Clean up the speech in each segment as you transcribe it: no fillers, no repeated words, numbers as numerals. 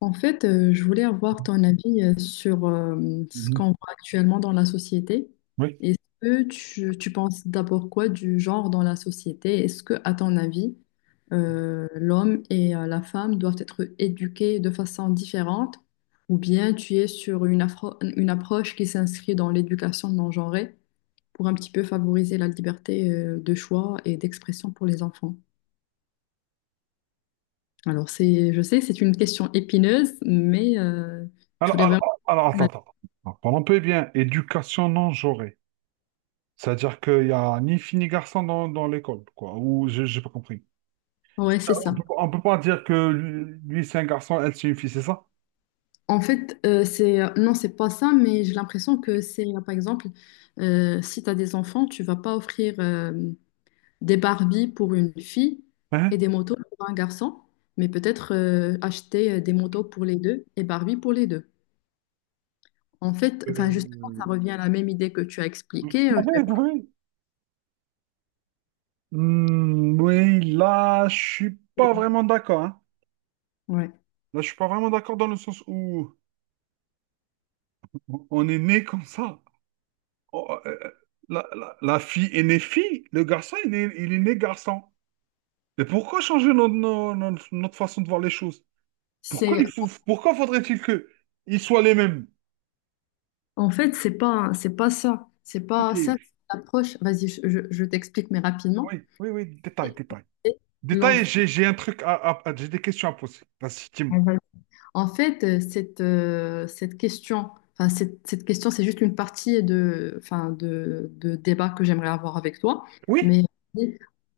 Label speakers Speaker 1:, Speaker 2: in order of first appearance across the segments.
Speaker 1: Je voulais avoir ton avis sur ce
Speaker 2: Mhm.
Speaker 1: qu'on voit actuellement dans la société.
Speaker 2: Oui.
Speaker 1: Est-ce que tu penses d'abord quoi du genre dans la société? Est-ce que, à ton avis, l'homme et la femme doivent être éduqués de façon différente? Ou bien tu es sur une approche qui s'inscrit dans l'éducation non genrée pour un petit peu favoriser la liberté de choix et d'expression pour les enfants? Alors, je sais, c'est une question épineuse, mais je
Speaker 2: Alors,
Speaker 1: voulais
Speaker 2: alors,
Speaker 1: vraiment.
Speaker 2: alors, attends. Attends. Parlons un peu eh bien. Éducation non genrée. C'est-à-dire qu'il n'y a ni fille ni garçon dans l'école, quoi. Ou j'ai pas compris.
Speaker 1: Ouais,
Speaker 2: Euh,
Speaker 1: c'est
Speaker 2: On
Speaker 1: ça.
Speaker 2: peut, on peut pas dire que lui, c'est un garçon, elle c'est une fille, c'est ça?
Speaker 1: C'est non, c'est pas ça, mais j'ai l'impression que par exemple, si tu as des enfants, tu vas pas offrir des Barbies pour une fille et
Speaker 2: Hein?
Speaker 1: des motos pour un garçon, mais peut-être acheter des motos pour les deux et Barbie pour les deux. Justement, ça
Speaker 2: Euh,
Speaker 1: revient à la même idée que tu as
Speaker 2: Oui,
Speaker 1: expliquée. Je vais pas-
Speaker 2: oui. Oui, là, je suis pas vraiment d'accord, hein.
Speaker 1: Ouais.
Speaker 2: Là, je suis pas vraiment d'accord dans le sens où on est né comme ça. Oh, euh, euh, la fille est née fille, le garçon, il est né garçon. Mais pourquoi changer notre, no- notre, notre façon de voir les choses? Pourquoi
Speaker 1: C'est
Speaker 2: pourquoi faudrait-il que ils soient les mêmes?
Speaker 1: C'est pas ça. C'est
Speaker 2: Ok.
Speaker 1: pas ça,
Speaker 2: Oui,
Speaker 1: c'est l'approche. Vas-y, je t'explique, mais rapidement.
Speaker 2: oui, détail,
Speaker 1: Et-
Speaker 2: détail.
Speaker 1: et
Speaker 2: Détail,
Speaker 1: L'enfant.
Speaker 2: j'ai un truc j'ai des questions à poser. Vas-y, dis-moi.
Speaker 1: Cette question, cette question, c'est juste une partie de, de débat que j'aimerais avoir avec toi.
Speaker 2: Oui?
Speaker 1: Mais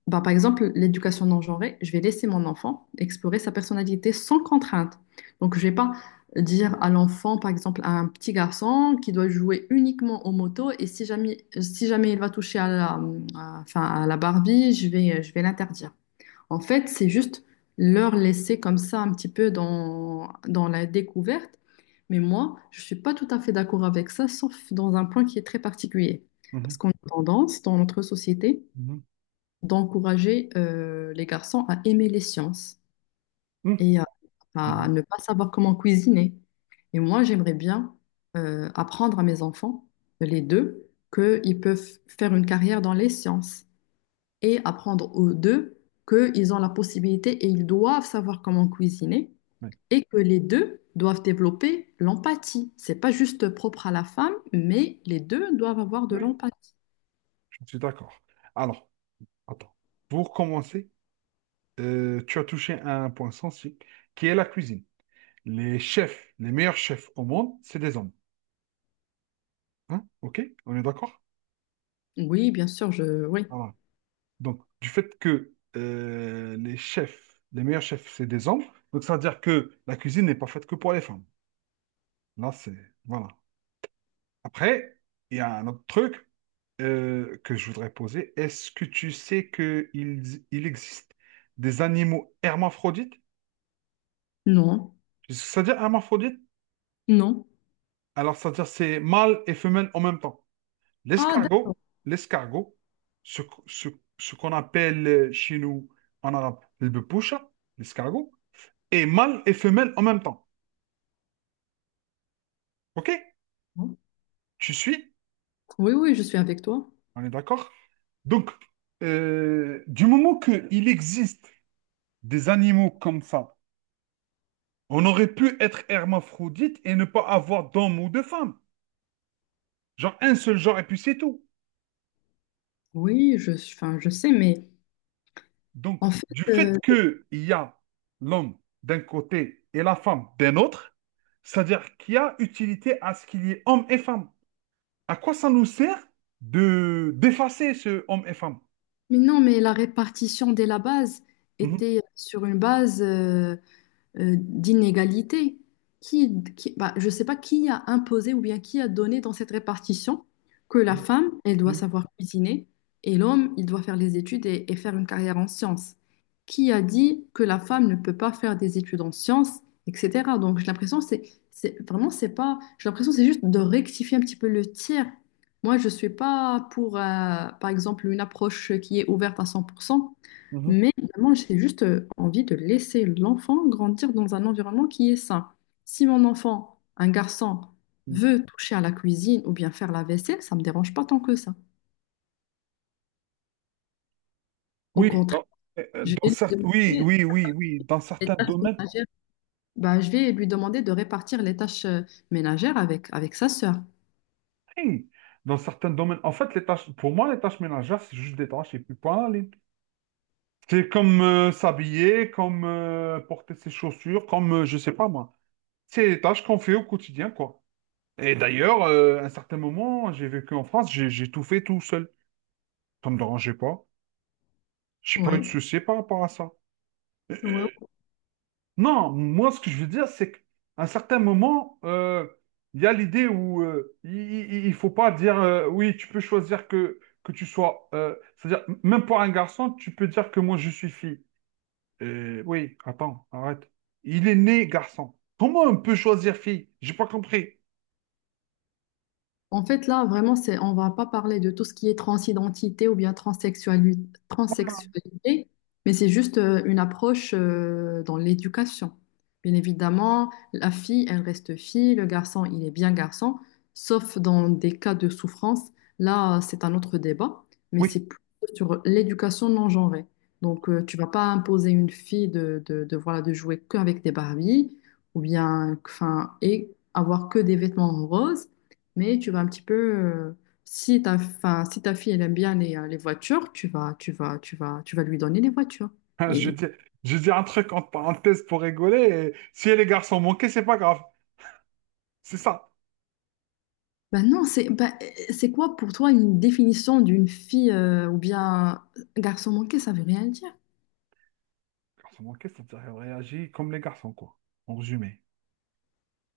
Speaker 1: bah, par exemple, l'éducation non genrée, je vais laisser mon enfant explorer sa personnalité sans contrainte. Donc, je vais pas dire à l'enfant, par exemple, à un petit garçon qui doit jouer uniquement aux motos et si jamais il va toucher à à la Barbie, je vais l'interdire. En fait, c'est juste leur laisser comme ça un petit peu dans la découverte. Mais moi, je ne suis pas tout à fait d'accord avec ça, sauf dans un point qui est très particulier. Parce
Speaker 2: Mhm,
Speaker 1: qu'on a tendance, dans notre société,
Speaker 2: mhm,
Speaker 1: d'encourager les garçons à aimer les sciences
Speaker 2: mhm,
Speaker 1: et à
Speaker 2: mhm,
Speaker 1: ne pas savoir comment cuisiner. Et moi, j'aimerais bien apprendre à mes enfants, les deux, qu'ils peuvent faire une carrière dans les sciences et apprendre aux deux qu'ils ont la possibilité et ils doivent savoir comment cuisiner
Speaker 2: Oui.
Speaker 1: et que les deux doivent développer l'empathie. C'est pas juste propre à la femme, mais les deux doivent avoir de
Speaker 2: Oui,
Speaker 1: l'empathie.
Speaker 2: je suis d'accord. Alors, attends. Pour commencer, tu as touché à un point sensible, qui est la cuisine. Les chefs, les meilleurs chefs au monde, c'est des hommes. Hein? Ok, on est d'accord?
Speaker 1: Oui, bien sûr, je... Oui.
Speaker 2: Voilà. Donc, du fait que les chefs, les meilleurs chefs, c'est des hommes, donc ça veut dire que la cuisine n'est pas faite que pour les femmes. Là, c'est... Voilà. Après, il y a un autre truc que je voudrais poser. Est-ce que tu sais qu'il existe des animaux hermaphrodites?
Speaker 1: Non.
Speaker 2: Ça veut dire hermaphrodite?
Speaker 1: Non.
Speaker 2: Alors, ça veut dire c'est mâle et femelle en même temps.
Speaker 1: Ah, d'accord.
Speaker 2: L'escargot, l'escargot, ce, ce- ce qu'on appelle chez nous en arabe le bepoucha, l'escargot, est mâle et femelle en même temps. OK? Tu suis?
Speaker 1: Oui, oui, je suis avec toi.
Speaker 2: On est d'accord? Donc, du moment qu'il existe des animaux comme ça, on aurait pu être hermaphrodite et ne pas avoir d'homme ou de femme. Genre un seul genre et puis c'est tout.
Speaker 1: Oui, je sais, mais
Speaker 2: Donc,
Speaker 1: en fait,
Speaker 2: du fait
Speaker 1: euh,
Speaker 2: qu'il y a l'homme d'un côté et la femme d'un autre, c'est-à-dire qu'il y a utilité à ce qu'il y ait homme et femme. À quoi ça nous sert de d'effacer ce homme et femme?
Speaker 1: mais non, mais la répartition dès la base
Speaker 2: Mhm,
Speaker 1: était sur une base. D'inégalité. Bah, je ne sais pas qui a imposé ou bien qui a donné dans cette répartition que la femme, elle doit
Speaker 2: mhm,
Speaker 1: savoir cuisiner et l'homme, il doit faire les études et faire une carrière en sciences. Qui a dit que la femme ne peut pas faire des études en sciences, etc. Donc j'ai l'impression c'est vraiment c'est pas j'ai l'impression c'est juste de rectifier un petit peu le tir. Moi, je suis pas pour, par exemple, une approche qui est ouverte à 100%,
Speaker 2: mhm,
Speaker 1: mais moi, j'ai juste envie de laisser l'enfant grandir dans un environnement qui est sain. Si mon enfant, un garçon,
Speaker 2: mhm.
Speaker 1: veut toucher à la cuisine ou bien faire la vaisselle, ça ne me dérange pas tant que ça. Au
Speaker 2: Oui,
Speaker 1: contraire, je vais lui
Speaker 2: oui,
Speaker 1: demander
Speaker 2: oui, oui, oui, dans
Speaker 1: les
Speaker 2: certains
Speaker 1: tâches
Speaker 2: domaines,
Speaker 1: ménagères. Bah, je vais lui demander de répartir les tâches ménagères avec sa sœur.
Speaker 2: oui. Dans certains domaines. En fait, les tâches, pour moi, les tâches ménagères, c'est juste des tâches et puis point. C'est comme s'habiller, comme porter ses chaussures, comme je sais pas moi. C'est les tâches qu'on fait au quotidien, quoi. Et d'ailleurs, à un certain moment, j'ai vécu en France, j'ai tout fait tout seul. Ça me dérangeait pas. J'ai pas eu de
Speaker 1: Ouais,
Speaker 2: soucis par rapport à ça. Euh, euh,
Speaker 1: ouais.
Speaker 2: non, moi, ce que je veux dire, c'est qu'à un certain moment, il y a l'idée où il faut pas dire oui, tu peux choisir que tu sois, c'est-à-dire, même pour un garçon, tu peux dire que moi, je suis fille. Oui, attends, arrête. Il est né garçon. Comment on peut choisir fille? J'ai pas compris.
Speaker 1: En fait, là, vraiment, on va pas parler de tout ce qui est transidentité ou bien transsexualité, mais c'est juste une approche dans l'éducation. Bien évidemment, la fille, elle reste fille, le garçon, il est bien garçon, sauf dans des cas de souffrance. Là, c'est un autre débat, mais c'est
Speaker 2: Oui.
Speaker 1: plutôt sur l'éducation non genrée. Donc, tu vas pas imposer une fille de, voilà, de jouer qu'avec des Barbies ou bien, enfin, et avoir que des vêtements roses. Mais tu vas un petit peu, si ta, enfin, si ta fille elle aime bien les voitures, tu vas lui donner les voitures.
Speaker 2: Je
Speaker 1: Et
Speaker 2: dis, je dis un truc entre parenthèses pour rigoler. Et si les garçons manquaient, c'est pas grave. C'est ça.
Speaker 1: ben non, c'est quoi pour toi une définition d'une fille ou bien un garçon manqué, ça veut rien dire.
Speaker 2: Les garçons manquaient, c'est-à-dire qu'elle réagit comme les garçons, quoi. En résumé.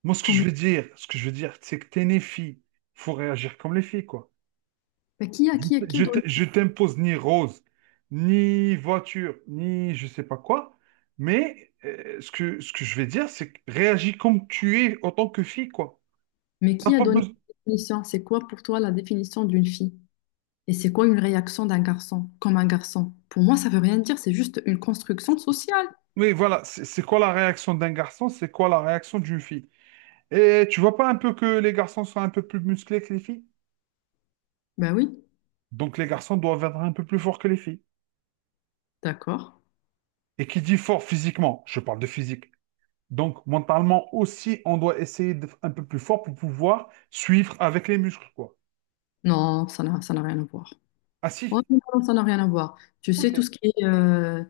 Speaker 2: Moi,
Speaker 1: Comme,
Speaker 2: ce que je veux dire, c'est que t'es né fille. Faut réagir comme les filles, quoi.
Speaker 1: ben, qui a,
Speaker 2: Je,
Speaker 1: qui a, qui a donné,
Speaker 2: je t'impose ni rose, ni voiture, ni je sais pas quoi. Mais ce que je vais dire, c'est que réagis comme tu es en tant que fille, quoi.
Speaker 1: Mais
Speaker 2: T'as
Speaker 1: qui a
Speaker 2: pas
Speaker 1: donné
Speaker 2: besoin.
Speaker 1: cette définition? C'est quoi pour toi la définition d'une fille? Et c'est quoi une réaction d'un garçon, comme un garçon? Pour moi, ça veut rien dire, c'est juste une construction sociale.
Speaker 2: Oui, voilà. C'est quoi la réaction d'un garçon? C'est quoi la réaction d'une fille? Et tu vois pas un peu que les garçons sont un peu plus musclés que les filles?
Speaker 1: Ben oui,
Speaker 2: Donc les garçons doivent être un peu plus forts que les filles.
Speaker 1: d'accord.
Speaker 2: Et qui dit fort physiquement, je parle de physique. Donc mentalement aussi, on doit essayer d'être un peu plus fort pour pouvoir suivre avec les muscles, quoi.
Speaker 1: Non, ça n'a rien à voir.
Speaker 2: Ah si.
Speaker 1: Ouais, mais non, ça n'a rien à voir. Tu sais,
Speaker 2: Ok.
Speaker 1: tout ce qui est, euh,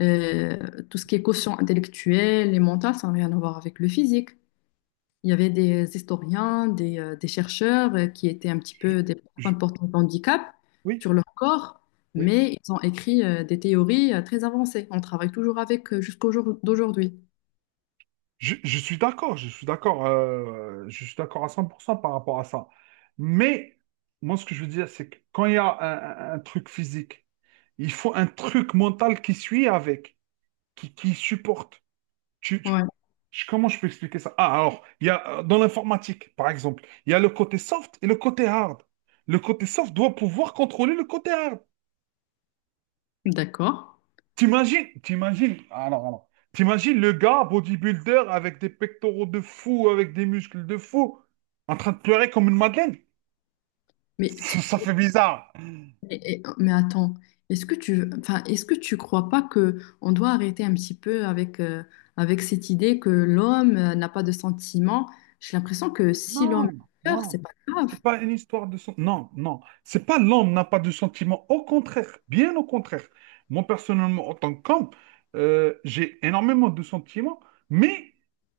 Speaker 1: euh, tout ce qui est quotient intellectuel et mental, ça n'a rien à voir avec le physique. Il y avait des historiens, des chercheurs qui étaient un petit
Speaker 2: je-
Speaker 1: peu des personnes
Speaker 2: je-
Speaker 1: portant de handicap
Speaker 2: oui,
Speaker 1: sur leur corps,
Speaker 2: oui.
Speaker 1: mais ils ont écrit des théories très avancées. On travaille toujours avec jusqu'au jour d'aujourd'hui.
Speaker 2: Je suis d'accord, je suis d'accord à 100% par rapport à ça. Mais moi, ce que je veux dire, c'est que quand il y a un un truc physique, il faut un truc mental qui suit avec, qui supportent. Tu- tu-
Speaker 1: Ouais,
Speaker 2: Comment je peux expliquer ça? Ah, alors, il y a, dans l'informatique, par exemple, il y a le côté soft et le côté hard. Le côté soft doit pouvoir contrôler le côté hard.
Speaker 1: d'accord.
Speaker 2: T'imagines le gars bodybuilder avec des pectoraux de fou, avec des muscles de fou, en train de pleurer comme une madeleine.
Speaker 1: Mais t-
Speaker 2: Ça fait bizarre.
Speaker 1: Mais attends, est-ce que est-ce que tu crois pas que on doit arrêter un petit peu avec, avec cette idée que l'homme n'a pas de sentiments? J'ai l'impression que si
Speaker 2: Non,
Speaker 1: l'homme pleure,
Speaker 2: non.
Speaker 1: c'est pas grave.
Speaker 2: C'est pas une histoire de... sen- Non, non. C'est pas l'homme n'a pas de sentiments. Au contraire, bien au contraire. Moi, personnellement, en tant qu'homme, j'ai énormément de sentiments, mais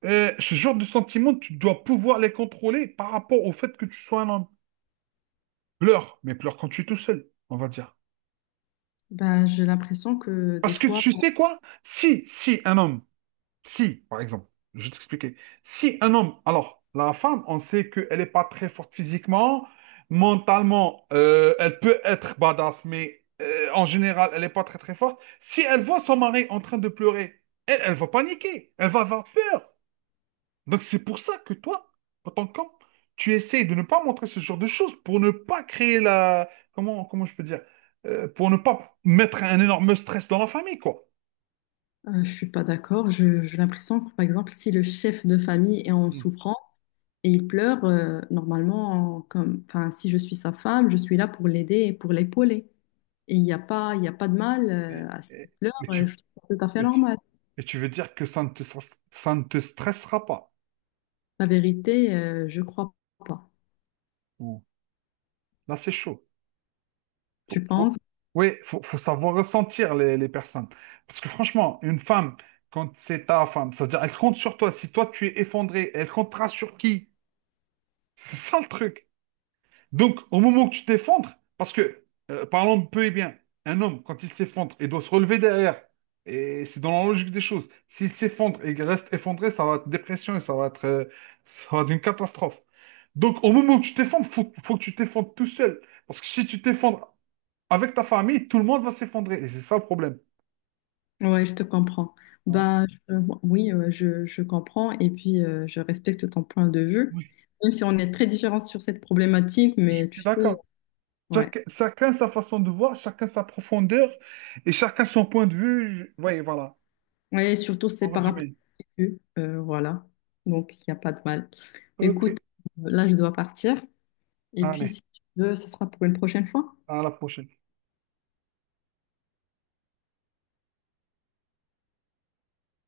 Speaker 2: ce genre de sentiments, tu dois pouvoir les contrôler par rapport au fait que tu sois un homme. Pleure, mais pleure quand tu es tout seul, on va dire.
Speaker 1: Ben, j'ai l'impression que des
Speaker 2: Parce que
Speaker 1: fois,
Speaker 2: tu sais quoi? Si, si un homme Si, par exemple, je vais t'expliquer. Si un homme, alors, la femme, on sait qu'elle n'est pas très forte physiquement, mentalement, elle peut être badass, mais en général, elle n'est pas très très forte. Si elle voit son mari en train de pleurer, elle va paniquer, elle va avoir peur. Donc c'est pour ça que toi, en tant qu'homme, tu essayes de ne pas montrer ce genre de choses pour ne pas créer la... Comment, comment je peux dire? Pour ne pas mettre un énorme stress dans la famille, quoi.
Speaker 1: je suis pas d'accord. J'ai l'impression que, par exemple, si le chef de famille est en
Speaker 2: Hmm.
Speaker 1: souffrance et il pleure, normalement, si je suis sa femme, je suis là pour l'aider et pour l'épauler. Et il y a pas de mal,
Speaker 2: Et-
Speaker 1: à ce qu'il
Speaker 2: et-
Speaker 1: pleure.
Speaker 2: Mais tu,
Speaker 1: Je trouve ça tout à fait normal.
Speaker 2: Et tu veux dire que ça ne te stressera pas.
Speaker 1: La vérité, je crois pas.
Speaker 2: Bon, là, c'est chaud. Faut,
Speaker 1: Tu
Speaker 2: faut-
Speaker 1: penses?
Speaker 2: Oui, faut savoir ressentir les personnes. Parce que franchement, une femme, quand c'est ta femme, c'est-à-dire elle compte sur toi. Si toi, tu es effondré, elle comptera sur qui? C'est ça le truc. Donc, au moment où tu t'effondres, parce que, parlons de peu et bien, un homme, quand il s'effondre, il doit se relever derrière. Et c'est dans la logique des choses. S'il s'effondre et qu'il reste effondré, ça va être dépression et ça va être une catastrophe. Donc, au moment où tu t'effondres, faut que tu t'effondres tout seul. Parce que si tu t'effondres avec ta famille, tout le monde va s'effondrer. Et c'est ça le problème.
Speaker 1: Ouais, je te comprends.
Speaker 2: Ouais.
Speaker 1: Bah, je- oui, je comprends et puis je respecte ton point de vue,
Speaker 2: Oui,
Speaker 1: même si on est très différents sur cette problématique,
Speaker 2: je
Speaker 1: mais tu
Speaker 2: suis
Speaker 1: sais,
Speaker 2: d'accord.
Speaker 1: ouais.
Speaker 2: Chacun sa façon de voir, chacun sa profondeur et chacun son point de vue. Oui, voilà,
Speaker 1: Ouais, et surtout c'est
Speaker 2: en
Speaker 1: par rapport
Speaker 2: résumé.
Speaker 1: à eux, voilà. Donc il n'y a pas de mal.
Speaker 2: Ok.
Speaker 1: Écoute, là je dois partir et puis
Speaker 2: Allez.
Speaker 1: si tu veux, ça sera pour une prochaine fois.
Speaker 2: À la prochaine.